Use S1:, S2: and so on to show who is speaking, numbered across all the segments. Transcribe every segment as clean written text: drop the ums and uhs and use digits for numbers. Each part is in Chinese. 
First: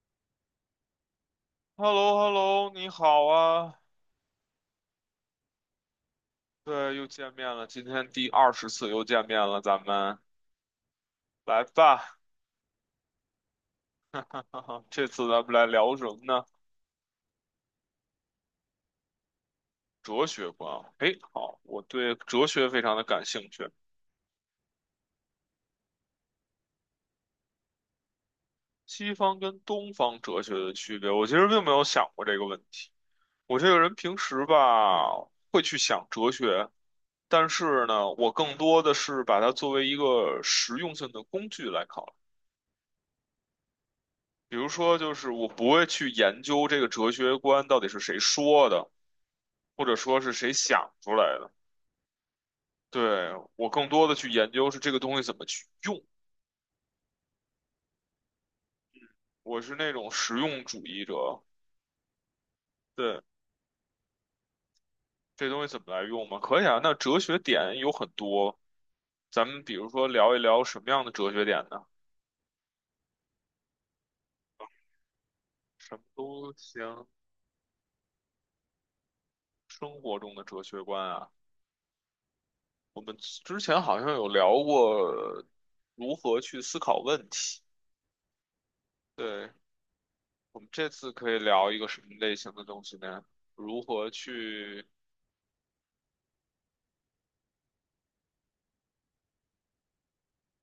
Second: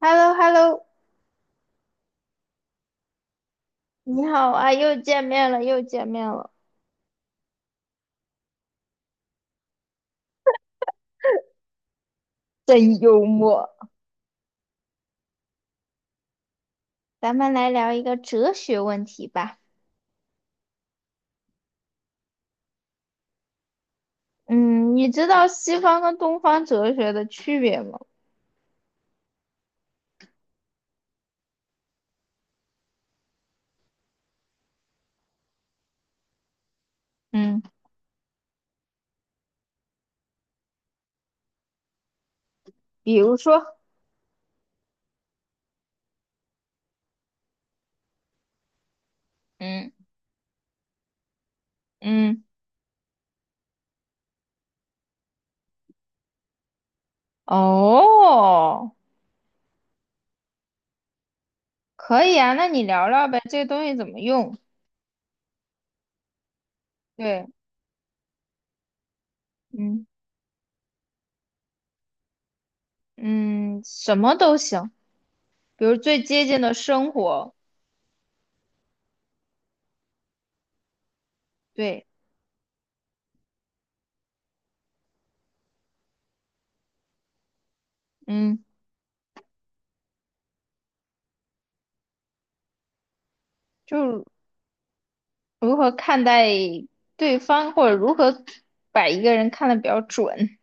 S1: h e l l o h e l l o
S2: h e l l o h e l l o 你好啊，
S1: 你好啊，又见面了，又见面了。
S2: 对，又见面了，今天第20次又见面了，咱们来吧，
S1: 真幽默。
S2: 这次咱们来聊什么呢？
S1: 咱们来聊一个哲学问题吧。
S2: 哲学观，哎，好，我对哲学非常的感兴趣。
S1: 嗯，你知道西方跟东方哲学的区别吗？
S2: 西方跟东方哲学的区别，我其实并没有想过这个问题。我这个人平时吧会去想哲学，但
S1: 嗯
S2: 是呢，我更多的是把它作为一个实用性的工具来考
S1: 比如说，
S2: 比如说，就是我不会去研究这个哲学观到底是谁说的，或
S1: 嗯
S2: 者说是谁想出来的。
S1: 嗯，
S2: 对，我更多的去研究是这个东西怎么去用。
S1: 哦，
S2: 我是那种实用主义者。
S1: 可以啊，那你聊
S2: 对，
S1: 聊呗，这个东西怎么用？
S2: 这东西怎么来用嘛？可以啊。那哲学
S1: 对，
S2: 点有很多，咱们比如
S1: 嗯
S2: 说聊一聊什么样的哲学点呢？
S1: 嗯，什么都行，比如
S2: 什么
S1: 最接
S2: 都
S1: 近的
S2: 行。
S1: 生活，
S2: 生活中的哲学观啊，
S1: 对，
S2: 我们之前好像有聊过如何去思考问题。
S1: 嗯，
S2: 对，我们这次可以聊一个什么类型的东西呢？如何
S1: 就
S2: 去，
S1: 如何看待对方，或者如何把一个人看得比较准。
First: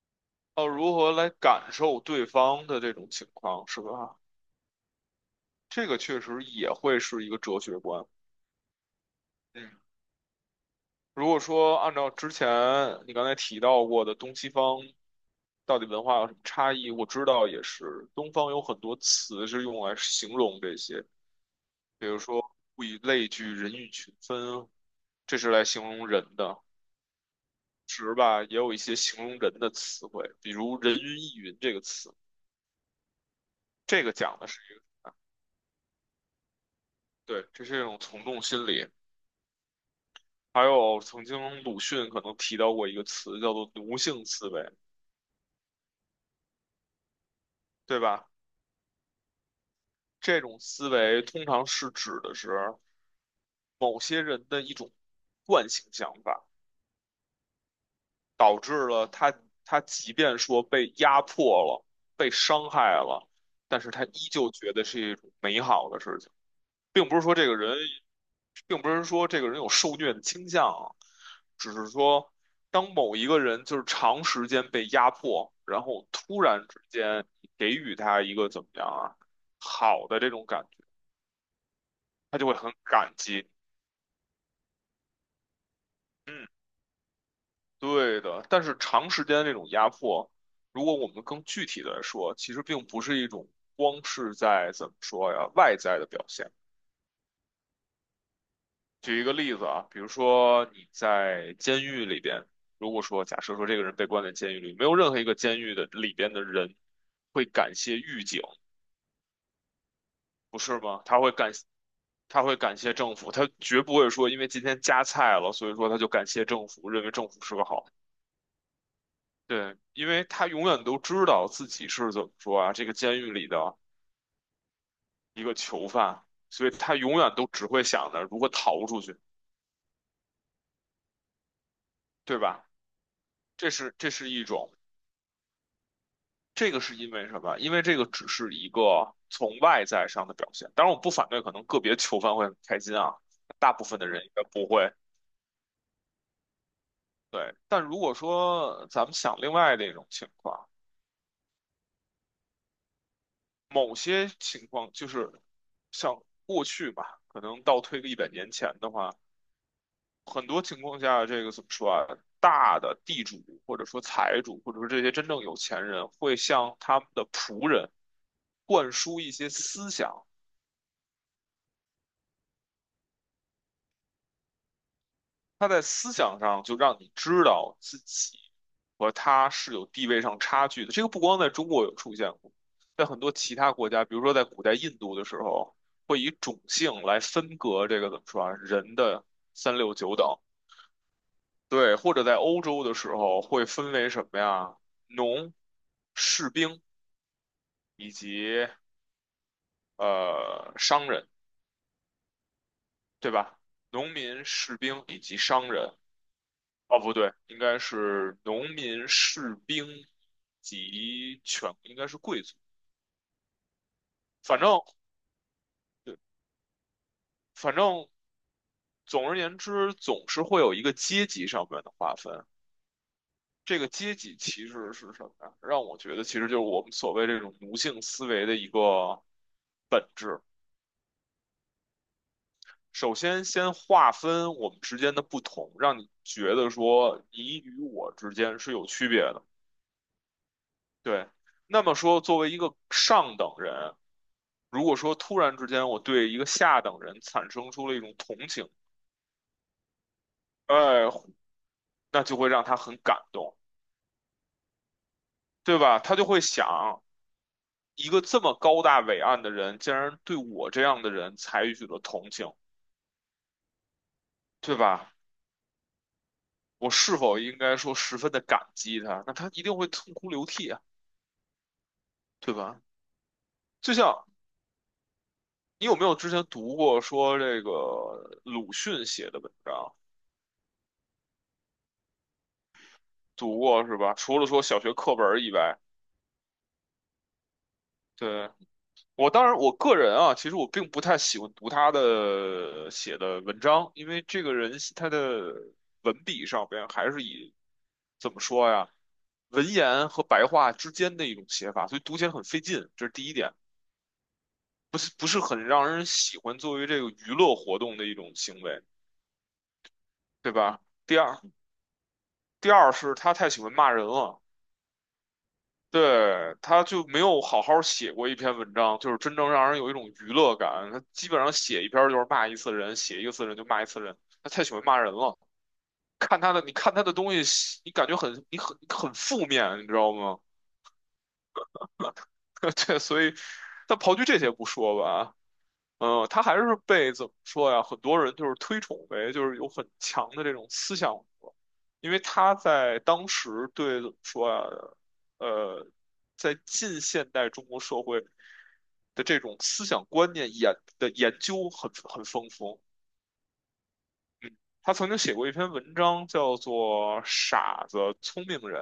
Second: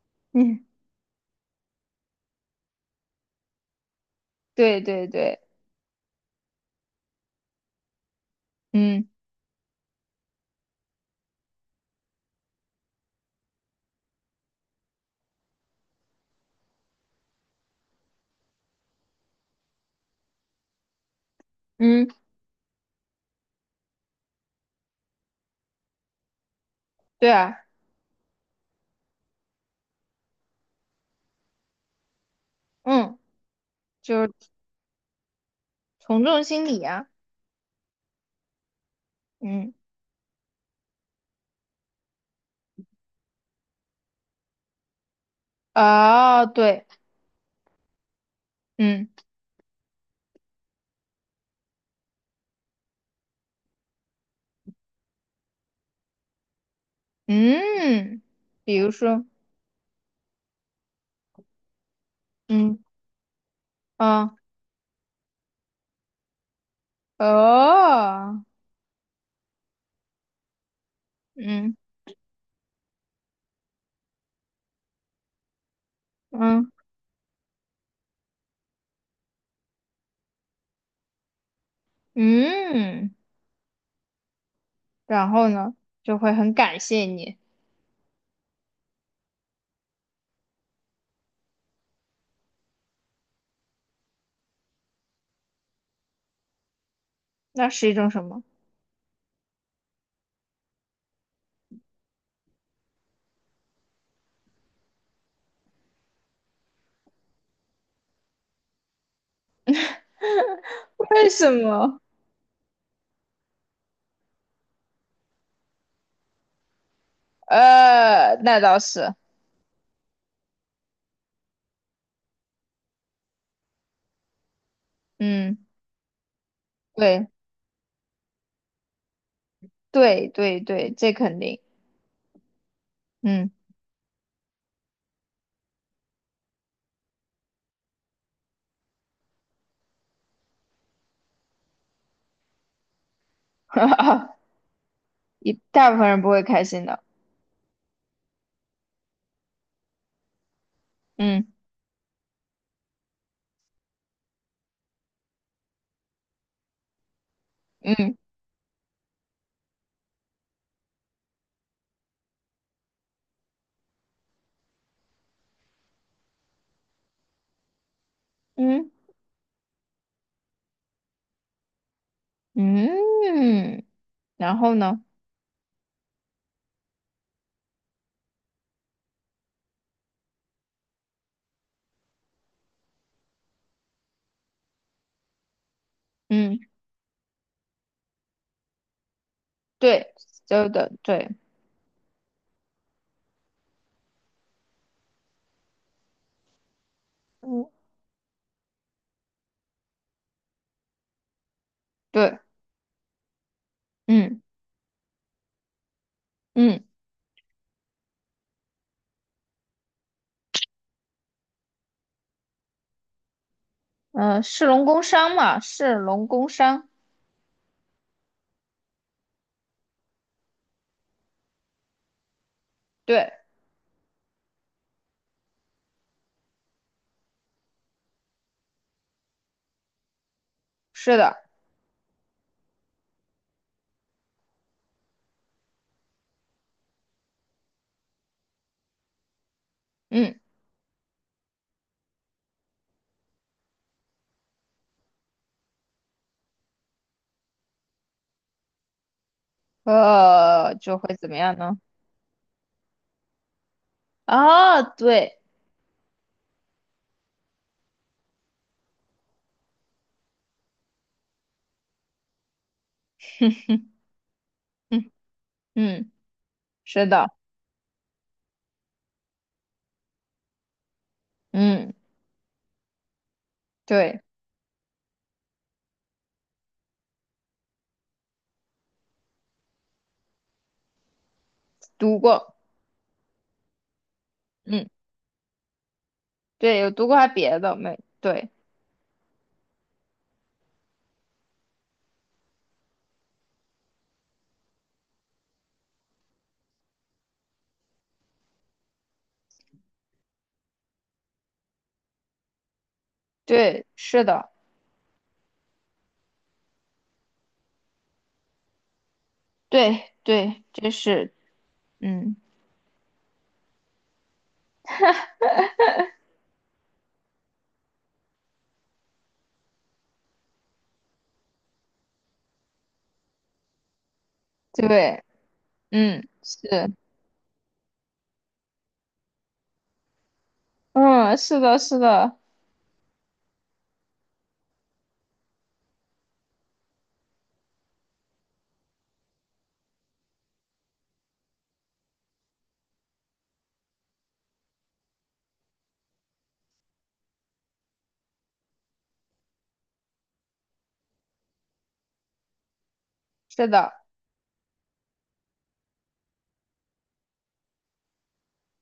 S1: 嗯，
S2: 哦，如何来感受对方的这种情况，是吧？
S1: 对对对，
S2: 这个确实也会是一个哲学观。
S1: 嗯
S2: 嗯，如果说按照之前你刚才提到过的东西方到底文化有什么差异，我知道也是，东方有很多词是用来形容这些，
S1: 嗯，
S2: 比如说物以类聚，人以群分，这是来形容人的。
S1: 对啊，
S2: 时吧，也有一些形容人的词汇，比如“人云亦云”这个词，
S1: 嗯，
S2: 这个
S1: 就是
S2: 讲的是一个。
S1: 从众心理啊，
S2: 对，这是一种从众心理。
S1: 嗯，
S2: 还有曾经鲁迅可能提到过一个词，叫做奴性思维，
S1: 哦，对，
S2: 对吧？
S1: 嗯
S2: 这种思维通常是指的是某些人的一种惯性想法，
S1: 嗯，
S2: 导
S1: 比
S2: 致
S1: 如
S2: 了
S1: 说，
S2: 他即便说被压迫了、被伤
S1: 嗯
S2: 害了，但是他依
S1: 啊
S2: 旧觉得是一种美好的事情。并不是说这个人，
S1: 哦，
S2: 并不是说这个人有受虐的倾向啊，只
S1: 嗯
S2: 是说当某一个人就是长时间被压迫，然后突然
S1: 嗯
S2: 之间给予他一个怎么样啊，好的这种感觉，他就会很
S1: 嗯，
S2: 感激。
S1: 然后呢，就会
S2: 嗯，
S1: 很感谢你，
S2: 对的。但是长时间这种压迫，如果我们更具体的说，其实并不是一种光是在怎么说呀，外在的表现。
S1: 那是一种什么？
S2: 举一个例子啊，比如说你在监狱里边，如果说假设说这个人被关在监狱里，没有任何一个监狱的里边的人会感谢狱警，不是吗？
S1: 为什么？
S2: 他会感谢政府，他绝不会说因为今天加菜了，所以说他就感谢政府，认为政府是个好。
S1: 那倒是，
S2: 对，因为他永远都知道自己是怎么说啊，这个监狱里的一个
S1: 嗯，
S2: 囚犯，所以他永
S1: 对。
S2: 远都只会想着如何逃出去，
S1: 对对对，这肯定，
S2: 对吧？
S1: 嗯，
S2: 这是一种。这个是因为什么？因为这个只是一个从外在上的表现。当然，我不反对，可能个别囚犯会很开心啊，大部分的人应该 不会。
S1: 一大部分人不会开心的，
S2: 对，但如果说咱们想另外的一种情况，
S1: 嗯
S2: 某些情况就是像过去吧，可能倒推个一
S1: 嗯
S2: 百年前的话，很多情况下，这个怎么说啊？大的地主或者说财主，或者说这些真正有钱人，会向他们的仆人
S1: 嗯
S2: 灌输一些思想。
S1: 嗯，然后呢，
S2: 他在思想上就让你知道自己和他是有地位上差距的。这个不光在中国有出现过，在很多其他国家，比如说在古代印度的时候，会以
S1: 嗯，
S2: 种姓来分隔这个怎么说啊，人的三六
S1: 对，
S2: 九等。
S1: 就的，对，
S2: 对，或者在欧洲的时候会分为什么呀？农、士兵
S1: 嗯，
S2: 以及商人，
S1: 对，
S2: 对吧？农
S1: 嗯
S2: 民、士兵以及商人。
S1: 嗯
S2: 哦，不对，应该是农民、士兵应该是贵族。
S1: 嗯
S2: 反
S1: 士
S2: 正
S1: 农工商嘛，士
S2: 对，
S1: 农工商，
S2: 反正总而言之，总是会有一个阶级上面的划分。
S1: 对，
S2: 这个阶级其实是什么呀？让我觉得其实就是我们所谓这种奴性思维的一个本质。
S1: 是的，
S2: 首先，先划分我们之间的不同，让你觉得说你与我之间是有区别的。
S1: 嗯，
S2: 对，那么说，作为一个上等人。如果说突然之间我对一个下等人产生出了一种同情，
S1: 就
S2: 哎，
S1: 会怎么样呢？
S2: 那就会让他很感动，
S1: 啊，对，
S2: 对吧？他就会想，一个这么高大伟岸的人，竟然对我这样的人采取了同情，对
S1: 嗯
S2: 吧？
S1: 嗯，
S2: 我
S1: 是
S2: 是
S1: 的，
S2: 否应该说十分的感激他？那他一定会痛哭流涕啊，
S1: 嗯，
S2: 对吧？就
S1: 对，
S2: 像你有没有之前读过说这个鲁迅写的文章？
S1: 读过，
S2: 读过是吧？除了说小
S1: 嗯，
S2: 学课本儿以外，
S1: 对，有读过还别的没？对
S2: 对。我当然，我个人啊，其实我并不太喜欢读他的写的文章，因为这个人他的文笔上边还是以怎么说呀，文言和白话之间的一种写法，所以读起来很费劲，这是第一点，
S1: 对，是的。
S2: 不是很让人喜欢作为这个娱乐活动的一种行为，
S1: 对
S2: 对
S1: 对，
S2: 吧？
S1: 就
S2: 第
S1: 是，
S2: 二，
S1: 嗯，
S2: 第二是他太喜欢骂人了。对，他就没有好好写过一篇文章，就是真正让人有一种娱乐感。他基本上写一篇就是骂一次人，写一个次人就骂一次人，他太喜欢骂人
S1: 对，
S2: 了。
S1: 嗯，
S2: 看他的，你
S1: 是，
S2: 看他的东西，你感觉很，你很负面，你知道吗？
S1: 嗯，是的，是的，
S2: 对，所以，但刨去这些不说吧，嗯，他还是被怎么说呀？很多人就是推崇为就是有很强的这种思想，因为他在当时对怎么说啊，呃，在近现代中国社会的这种思想观念研究很丰富。
S1: 是的，
S2: 他曾经写过一篇文章，叫做《傻子、聪明人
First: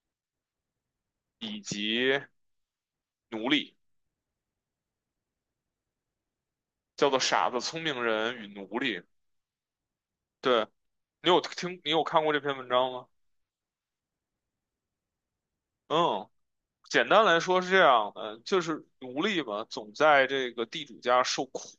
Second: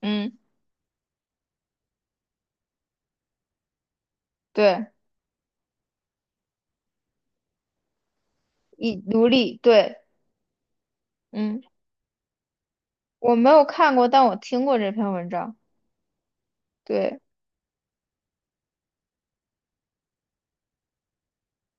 S1: 嗯，
S2: 以及奴隶》，
S1: 对，
S2: 叫做《傻子、聪明人与奴隶》。
S1: 以奴隶，对，
S2: 对，你有
S1: 嗯，
S2: 听，你有看过这篇文章吗？
S1: 我没有看过，但我听过这篇文章，
S2: 嗯，简
S1: 对，
S2: 单来说是这样的，就是奴隶嘛，总在这个地主家受苦。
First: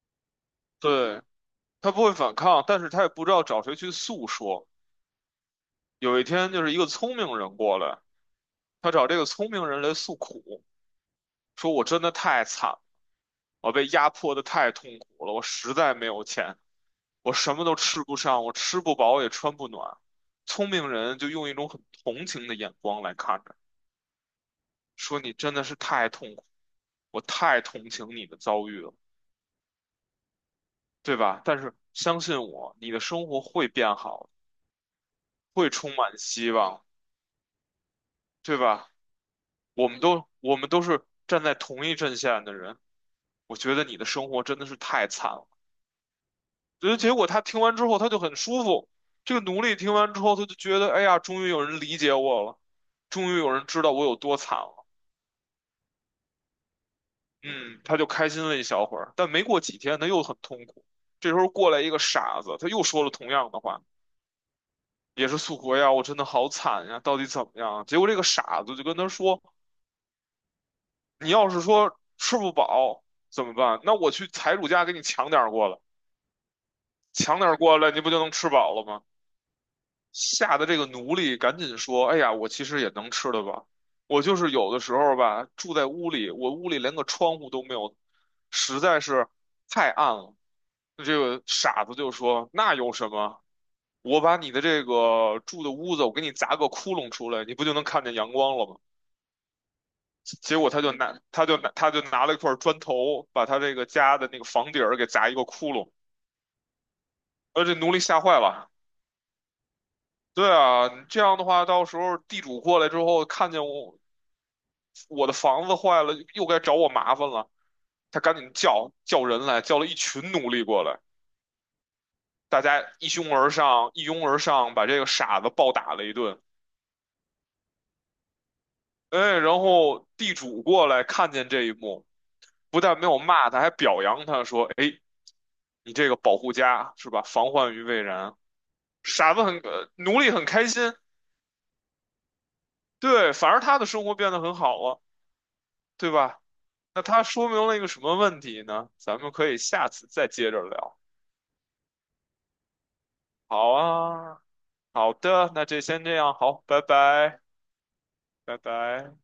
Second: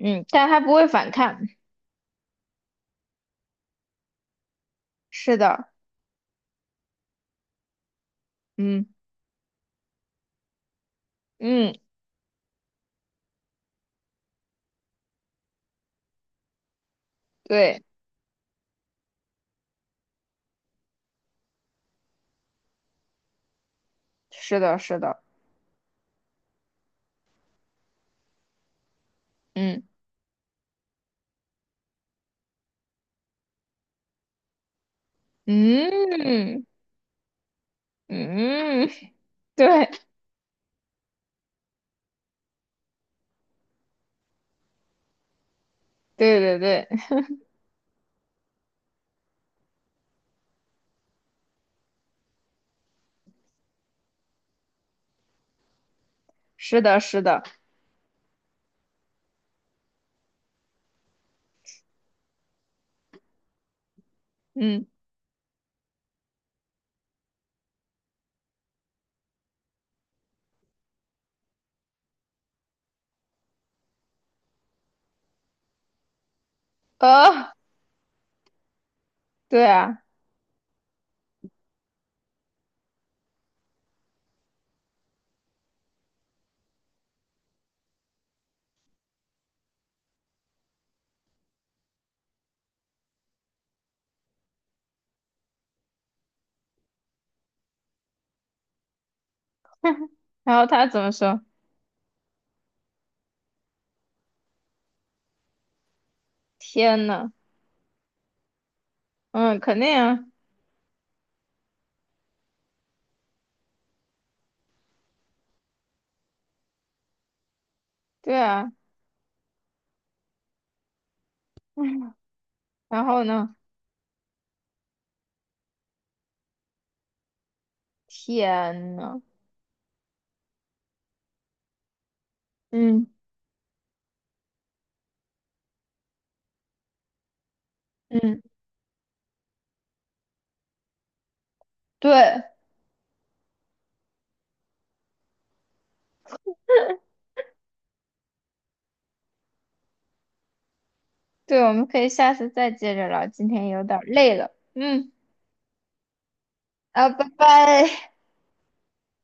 S1: 嗯，但他不会反
S2: 对，
S1: 抗，
S2: 他不会反抗，但是他也不知道找谁去诉说。
S1: 是的，
S2: 有一天，就是一个聪明人过来，
S1: 嗯
S2: 他找这个聪明人来诉苦，说
S1: 嗯，
S2: 我真的太惨了，我被压迫的太痛苦了，我实在没有钱，我什么都
S1: 对，
S2: 吃不上，我吃不饱也穿不暖。聪明人就用一种很同情的眼光来看着，
S1: 是的，是
S2: 说
S1: 的，
S2: 你真的是太痛苦，我太同情你的遭遇了，
S1: 嗯
S2: 对吧？但是相信我，你的生活会变好，会充满希
S1: 嗯
S2: 望，对
S1: 嗯，
S2: 吧？我
S1: 对
S2: 们都我们都是站在同一阵线的人，我觉得你的生活真的是太惨了。
S1: 对对对，
S2: 所以结果他听完之后，他就很舒服。这个奴隶听完之后，他就觉得，哎呀，终于有人理解我了，终于有人知道我有多惨了。
S1: 是的，是的，
S2: 嗯，他就开心了一小会儿，但没过几天，他又很痛苦。这时候过来一个傻子，他又说了同样的话，
S1: 嗯，
S2: 也是诉苦哎呀，我真的好惨呀，到底怎么样啊？结果这个傻子就跟他说，你要是说吃不饱怎么办？那我去财主家给你抢点儿过来。抢
S1: 呃，
S2: 点儿过来，你不就能吃饱了吗？
S1: 对啊，
S2: 吓得这个奴隶赶紧说：“哎呀，我其实也能吃的吧，我就是有的时候吧，住在屋里，我屋里连个窗户都没有，实在是太暗了。”那这个傻子就说：“那有什么？我把你的这个住的屋子，我给你砸个窟窿出来，你不就能看见阳光了吗？”
S1: 然
S2: 结
S1: 后
S2: 果
S1: 他怎么说？
S2: 他就拿了一块砖头，把他这个家的那个房顶儿给砸一个窟窿。
S1: 天呐！
S2: 呃，这奴隶吓坏了。
S1: 嗯，肯定啊。
S2: 对啊，这样的话，到时候地主过来之后，看见我的房子坏了，又该找我麻烦了。他赶
S1: 对
S2: 紧
S1: 啊，
S2: 叫人来，叫了一群奴隶过来，大家
S1: 然
S2: 一
S1: 后
S2: 拥而
S1: 呢？
S2: 上，一拥而上，把这个傻子暴打了一顿。
S1: 天呐，
S2: 哎，然后地主过来看见这一幕，不但没
S1: 嗯
S2: 有骂他，还表扬他说：“哎，你这个保护家是吧？防患于未然。”
S1: 嗯，
S2: 傻子很，呃奴隶很开心，
S1: 对，
S2: 对，反而他的生活变得很好了，对吧？那它说明了一个什么问题呢？咱们可以下次再接着聊。
S1: 对，我们可以下次再接着聊，今天
S2: 好
S1: 有点儿累
S2: 啊，
S1: 了，嗯，
S2: 好的，那这先这样，好，拜
S1: 啊，拜
S2: 拜，
S1: 拜。
S2: 拜拜。